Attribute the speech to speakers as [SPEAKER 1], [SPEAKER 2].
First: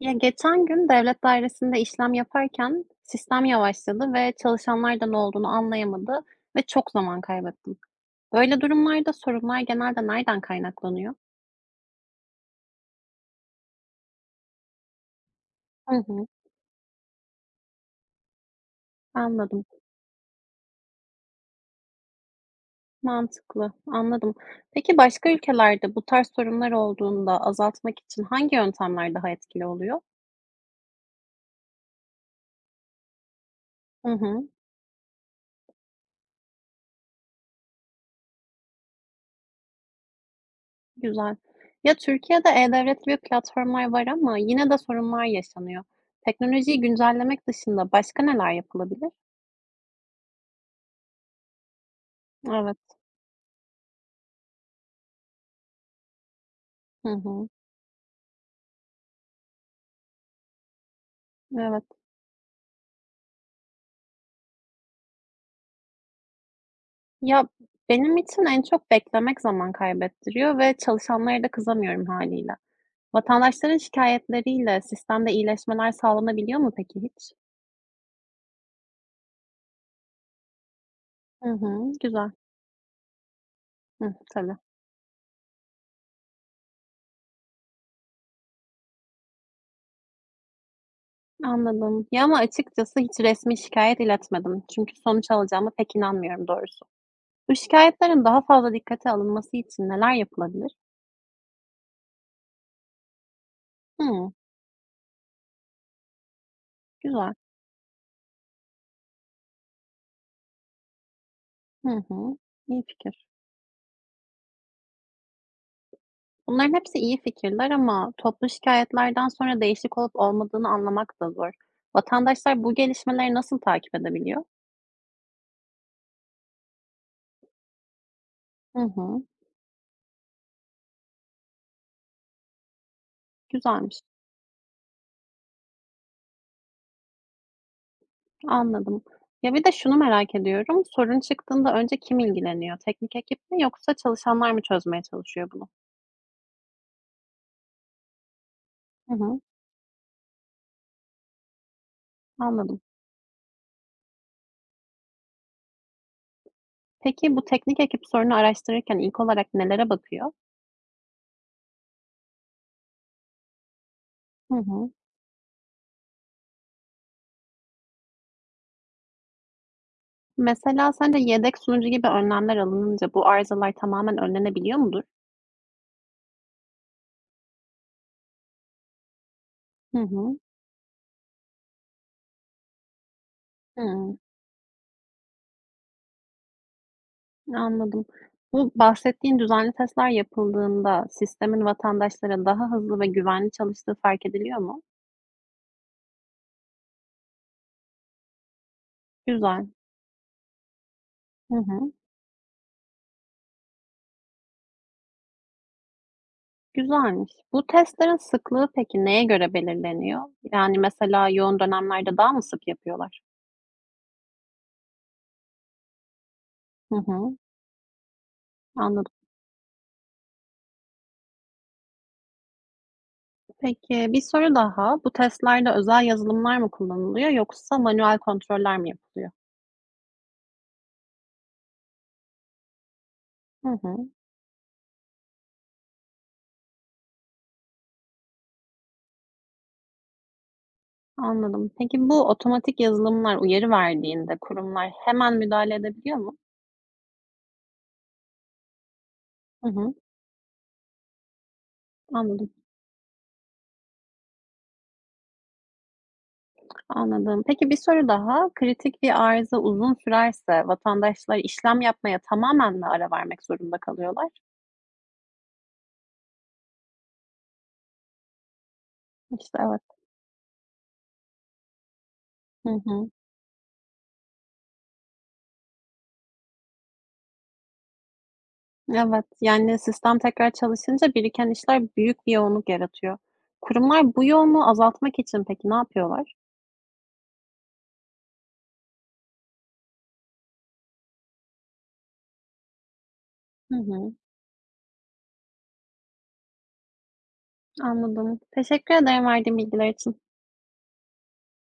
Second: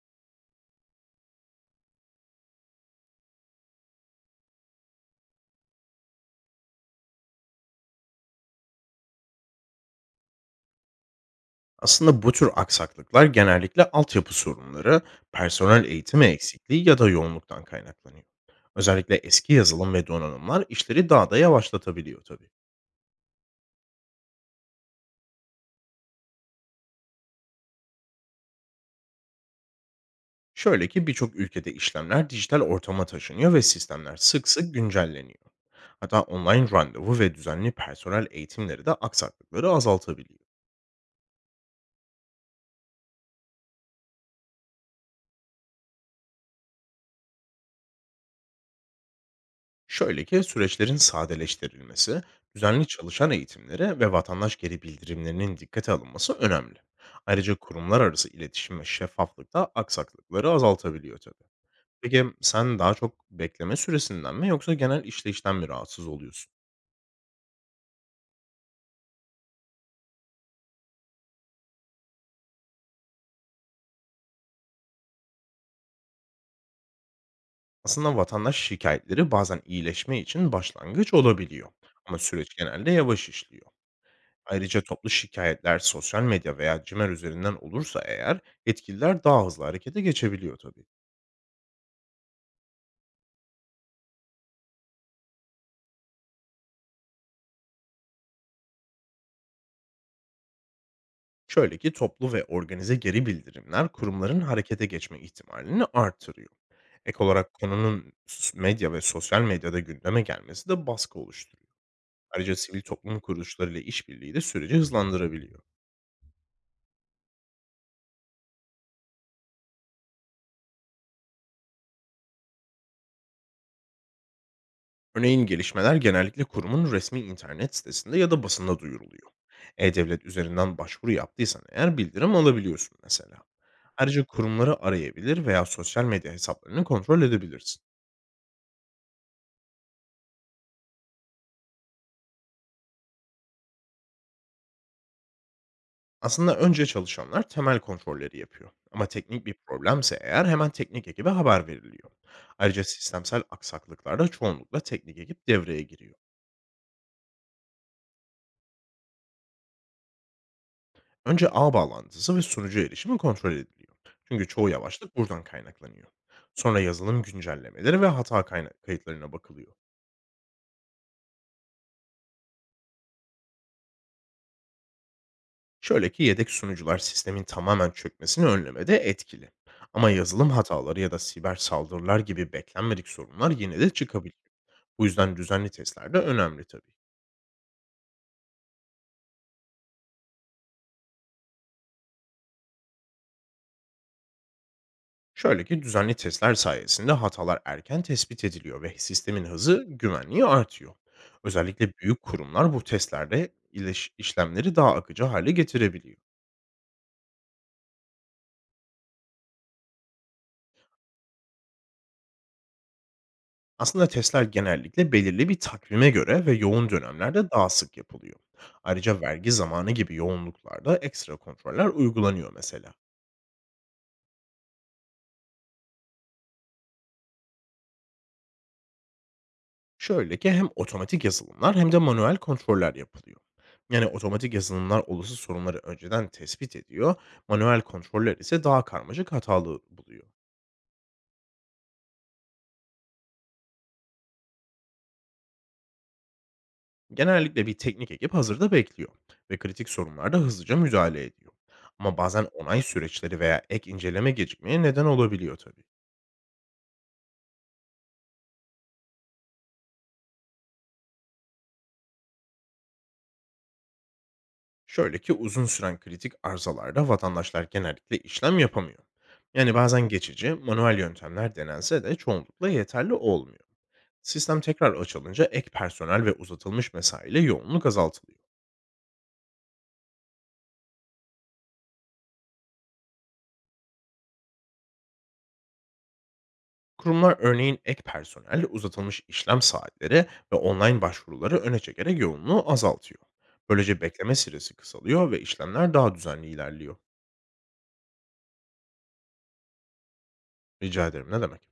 [SPEAKER 1] Ya, geçen gün devlet dairesinde işlem yaparken sistem yavaşladı ve çalışanlardan ne olduğunu anlayamadı ve çok zaman kaybettim. Böyle durumlarda sorunlar genelde nereden kaynaklanıyor?
[SPEAKER 2] Aslında bu tür aksaklıklar genellikle altyapı sorunları, personel
[SPEAKER 1] Hı
[SPEAKER 2] eğitimi
[SPEAKER 1] hı,
[SPEAKER 2] eksikliği ya da yoğunluktan kaynaklanıyor. Özellikle eski
[SPEAKER 1] anladım.
[SPEAKER 2] yazılım ve donanımlar işleri daha da yavaşlatabiliyor tabii.
[SPEAKER 1] Mantıklı, anladım. Peki başka ülkelerde bu tarz sorunlar olduğunda azaltmak için hangi yöntemler daha etkili oluyor?
[SPEAKER 2] Şöyle ki birçok ülkede işlemler dijital ortama taşınıyor ve
[SPEAKER 1] Hı
[SPEAKER 2] sistemler sık
[SPEAKER 1] hı,
[SPEAKER 2] sık güncelleniyor. Hatta online randevu ve düzenli personel eğitimleri de aksaklıkları azaltabiliyor.
[SPEAKER 1] güzel. Ya, Türkiye'de e-devlet gibi platformlar var ama yine de sorunlar yaşanıyor. Teknolojiyi güncellemek dışında başka neler yapılabilir?
[SPEAKER 2] Şöyle ki süreçlerin sadeleştirilmesi, düzenli
[SPEAKER 1] Evet.
[SPEAKER 2] çalışan eğitimleri ve vatandaş geri bildirimlerinin dikkate alınması önemli.
[SPEAKER 1] Hı hı.
[SPEAKER 2] Ayrıca kurumlar arası iletişim ve şeffaflık da aksaklıkları azaltabiliyor tabii.
[SPEAKER 1] Evet.
[SPEAKER 2] Peki sen daha çok bekleme süresinden mi yoksa genel işleyişten mi rahatsız oluyorsun?
[SPEAKER 1] Ya, benim için en çok beklemek zaman kaybettiriyor ve çalışanlara da kızamıyorum haliyle. Vatandaşların şikayetleriyle sistemde iyileşmeler sağlanabiliyor mu peki hiç?
[SPEAKER 2] Aslında vatandaş şikayetleri bazen iyileşme için başlangıç
[SPEAKER 1] Hı
[SPEAKER 2] olabiliyor.
[SPEAKER 1] hı,
[SPEAKER 2] Ama
[SPEAKER 1] güzel.
[SPEAKER 2] süreç genelde yavaş işliyor.
[SPEAKER 1] Hıh, tabii.
[SPEAKER 2] Ayrıca toplu şikayetler sosyal medya veya cimer üzerinden olursa eğer yetkililer daha hızlı harekete geçebiliyor tabii.
[SPEAKER 1] Anladım. Ya, ama açıkçası hiç resmi şikayet iletmedim, çünkü sonuç alacağıma pek inanmıyorum doğrusu. Bu şikâyetlerin daha fazla dikkate alınması için neler yapılabilir?
[SPEAKER 2] Şöyle ki toplu ve organize geri bildirimler
[SPEAKER 1] Hı.
[SPEAKER 2] kurumların harekete geçme ihtimalini artırıyor. Ek
[SPEAKER 1] Güzel.
[SPEAKER 2] olarak konunun medya ve sosyal medyada gündeme gelmesi de baskı oluşturuyor.
[SPEAKER 1] Hı hı.
[SPEAKER 2] Ayrıca sivil
[SPEAKER 1] İyi
[SPEAKER 2] toplum
[SPEAKER 1] fikir.
[SPEAKER 2] kuruluşlarıyla işbirliği de süreci hızlandırabiliyor.
[SPEAKER 1] Bunların hepsi iyi fikirler ama toplu şikayetlerden sonra değişik olup olmadığını anlamak da zor. Vatandaşlar bu gelişmeleri nasıl takip edebiliyor?
[SPEAKER 2] Örneğin gelişmeler genellikle kurumun resmi internet sitesinde ya da basında
[SPEAKER 1] Hı hı,
[SPEAKER 2] duyuruluyor. E-Devlet üzerinden başvuru yaptıysan eğer bildirim alabiliyorsun mesela.
[SPEAKER 1] güzelmiş.
[SPEAKER 2] Ayrıca kurumları arayabilir veya sosyal medya hesaplarını kontrol edebilirsin.
[SPEAKER 1] Anladım. Ya, bir de şunu merak ediyorum. Sorun çıktığında önce kim ilgileniyor? Teknik ekip mi yoksa çalışanlar mı çözmeye çalışıyor bunu?
[SPEAKER 2] Aslında önce çalışanlar temel kontrolleri yapıyor. Ama
[SPEAKER 1] Hı hı,
[SPEAKER 2] teknik bir problemse eğer hemen teknik ekibe haber veriliyor.
[SPEAKER 1] anladım.
[SPEAKER 2] Ayrıca sistemsel aksaklıklarda çoğunlukla teknik ekip devreye giriyor.
[SPEAKER 1] Peki bu teknik ekip sorunu araştırırken ilk olarak nelere bakıyor?
[SPEAKER 2] Önce ağ bağlantısı ve sunucu erişimi kontrol ediliyor. Çünkü
[SPEAKER 1] Hı
[SPEAKER 2] çoğu
[SPEAKER 1] hı.
[SPEAKER 2] yavaşlık buradan kaynaklanıyor. Sonra yazılım güncellemeleri ve hata kayıtlarına bakılıyor.
[SPEAKER 1] Mesela sence yedek sunucu gibi önlemler alınınca bu arızalar tamamen önlenebiliyor mudur?
[SPEAKER 2] Şöyle ki yedek sunucular sistemin tamamen çökmesini önlemede etkili.
[SPEAKER 1] Hı
[SPEAKER 2] Ama
[SPEAKER 1] hı.
[SPEAKER 2] yazılım hataları ya da siber saldırılar gibi beklenmedik sorunlar yine de
[SPEAKER 1] Hı.
[SPEAKER 2] çıkabilir. Bu yüzden düzenli testler de önemli tabii.
[SPEAKER 1] Anladım. Bu bahsettiğin düzenli testler yapıldığında sistemin vatandaşlara daha hızlı ve güvenli çalıştığı fark ediliyor mu?
[SPEAKER 2] Şöyle ki düzenli testler sayesinde hatalar erken tespit ediliyor ve sistemin
[SPEAKER 1] Güzel.
[SPEAKER 2] hızı, güvenliği artıyor.
[SPEAKER 1] Hı
[SPEAKER 2] Özellikle
[SPEAKER 1] hı.
[SPEAKER 2] büyük kurumlar bu testlerde işlemleri daha akıcı hale getirebiliyor.
[SPEAKER 1] Güzelmiş. Bu testlerin sıklığı peki neye göre belirleniyor? Yani mesela yoğun dönemlerde daha mı sık yapıyorlar?
[SPEAKER 2] Aslında testler genellikle belirli bir takvime göre ve yoğun
[SPEAKER 1] Hı hı.
[SPEAKER 2] dönemlerde daha sık yapılıyor.
[SPEAKER 1] Anladım.
[SPEAKER 2] Ayrıca vergi zamanı gibi yoğunluklarda ekstra kontroller uygulanıyor mesela.
[SPEAKER 1] Peki bir soru daha. Bu testlerde özel yazılımlar mı kullanılıyor yoksa manuel kontroller mi yapılıyor?
[SPEAKER 2] Şöyle ki hem otomatik yazılımlar hem de manuel kontroller yapılıyor.
[SPEAKER 1] Hı
[SPEAKER 2] Yani
[SPEAKER 1] hı.
[SPEAKER 2] otomatik yazılımlar olası sorunları önceden tespit ediyor, manuel kontroller ise daha karmaşık hatalı buluyor.
[SPEAKER 1] Anladım. Peki bu otomatik yazılımlar uyarı verdiğinde kurumlar hemen müdahale edebiliyor mu?
[SPEAKER 2] Genellikle bir teknik ekip hazırda bekliyor ve
[SPEAKER 1] Hı
[SPEAKER 2] kritik
[SPEAKER 1] hı.
[SPEAKER 2] sorunlarda hızlıca müdahale ediyor. Ama bazen
[SPEAKER 1] Anladım,
[SPEAKER 2] onay süreçleri veya ek inceleme gecikmeye neden olabiliyor tabii.
[SPEAKER 1] anladım. Peki bir soru daha. Kritik bir arıza uzun sürerse vatandaşlar işlem yapmaya tamamen mi ara vermek zorunda kalıyorlar?
[SPEAKER 2] Şöyle ki uzun süren kritik arızalarda vatandaşlar genellikle işlem yapamıyor.
[SPEAKER 1] İşte,
[SPEAKER 2] Yani
[SPEAKER 1] evet.
[SPEAKER 2] bazen geçici, manuel yöntemler denense de çoğunlukla
[SPEAKER 1] Hı hı.
[SPEAKER 2] yeterli olmuyor. Sistem tekrar açılınca ek personel ve uzatılmış mesaiyle yoğunluk azaltılıyor.
[SPEAKER 1] Evet, yani sistem tekrar çalışınca biriken işler büyük bir yoğunluk yaratıyor. Kurumlar bu yoğunluğu azaltmak için peki ne yapıyorlar?
[SPEAKER 2] Kurumlar örneğin ek personel, uzatılmış işlem saatleri ve online başvuruları öne çekerek yoğunluğu azaltıyor.
[SPEAKER 1] Hı
[SPEAKER 2] Böylece
[SPEAKER 1] hı,
[SPEAKER 2] bekleme süresi kısalıyor ve işlemler daha düzenli ilerliyor.
[SPEAKER 1] anladım. Teşekkür ederim verdiğin bilgiler için.
[SPEAKER 2] Rica ederim ne demek.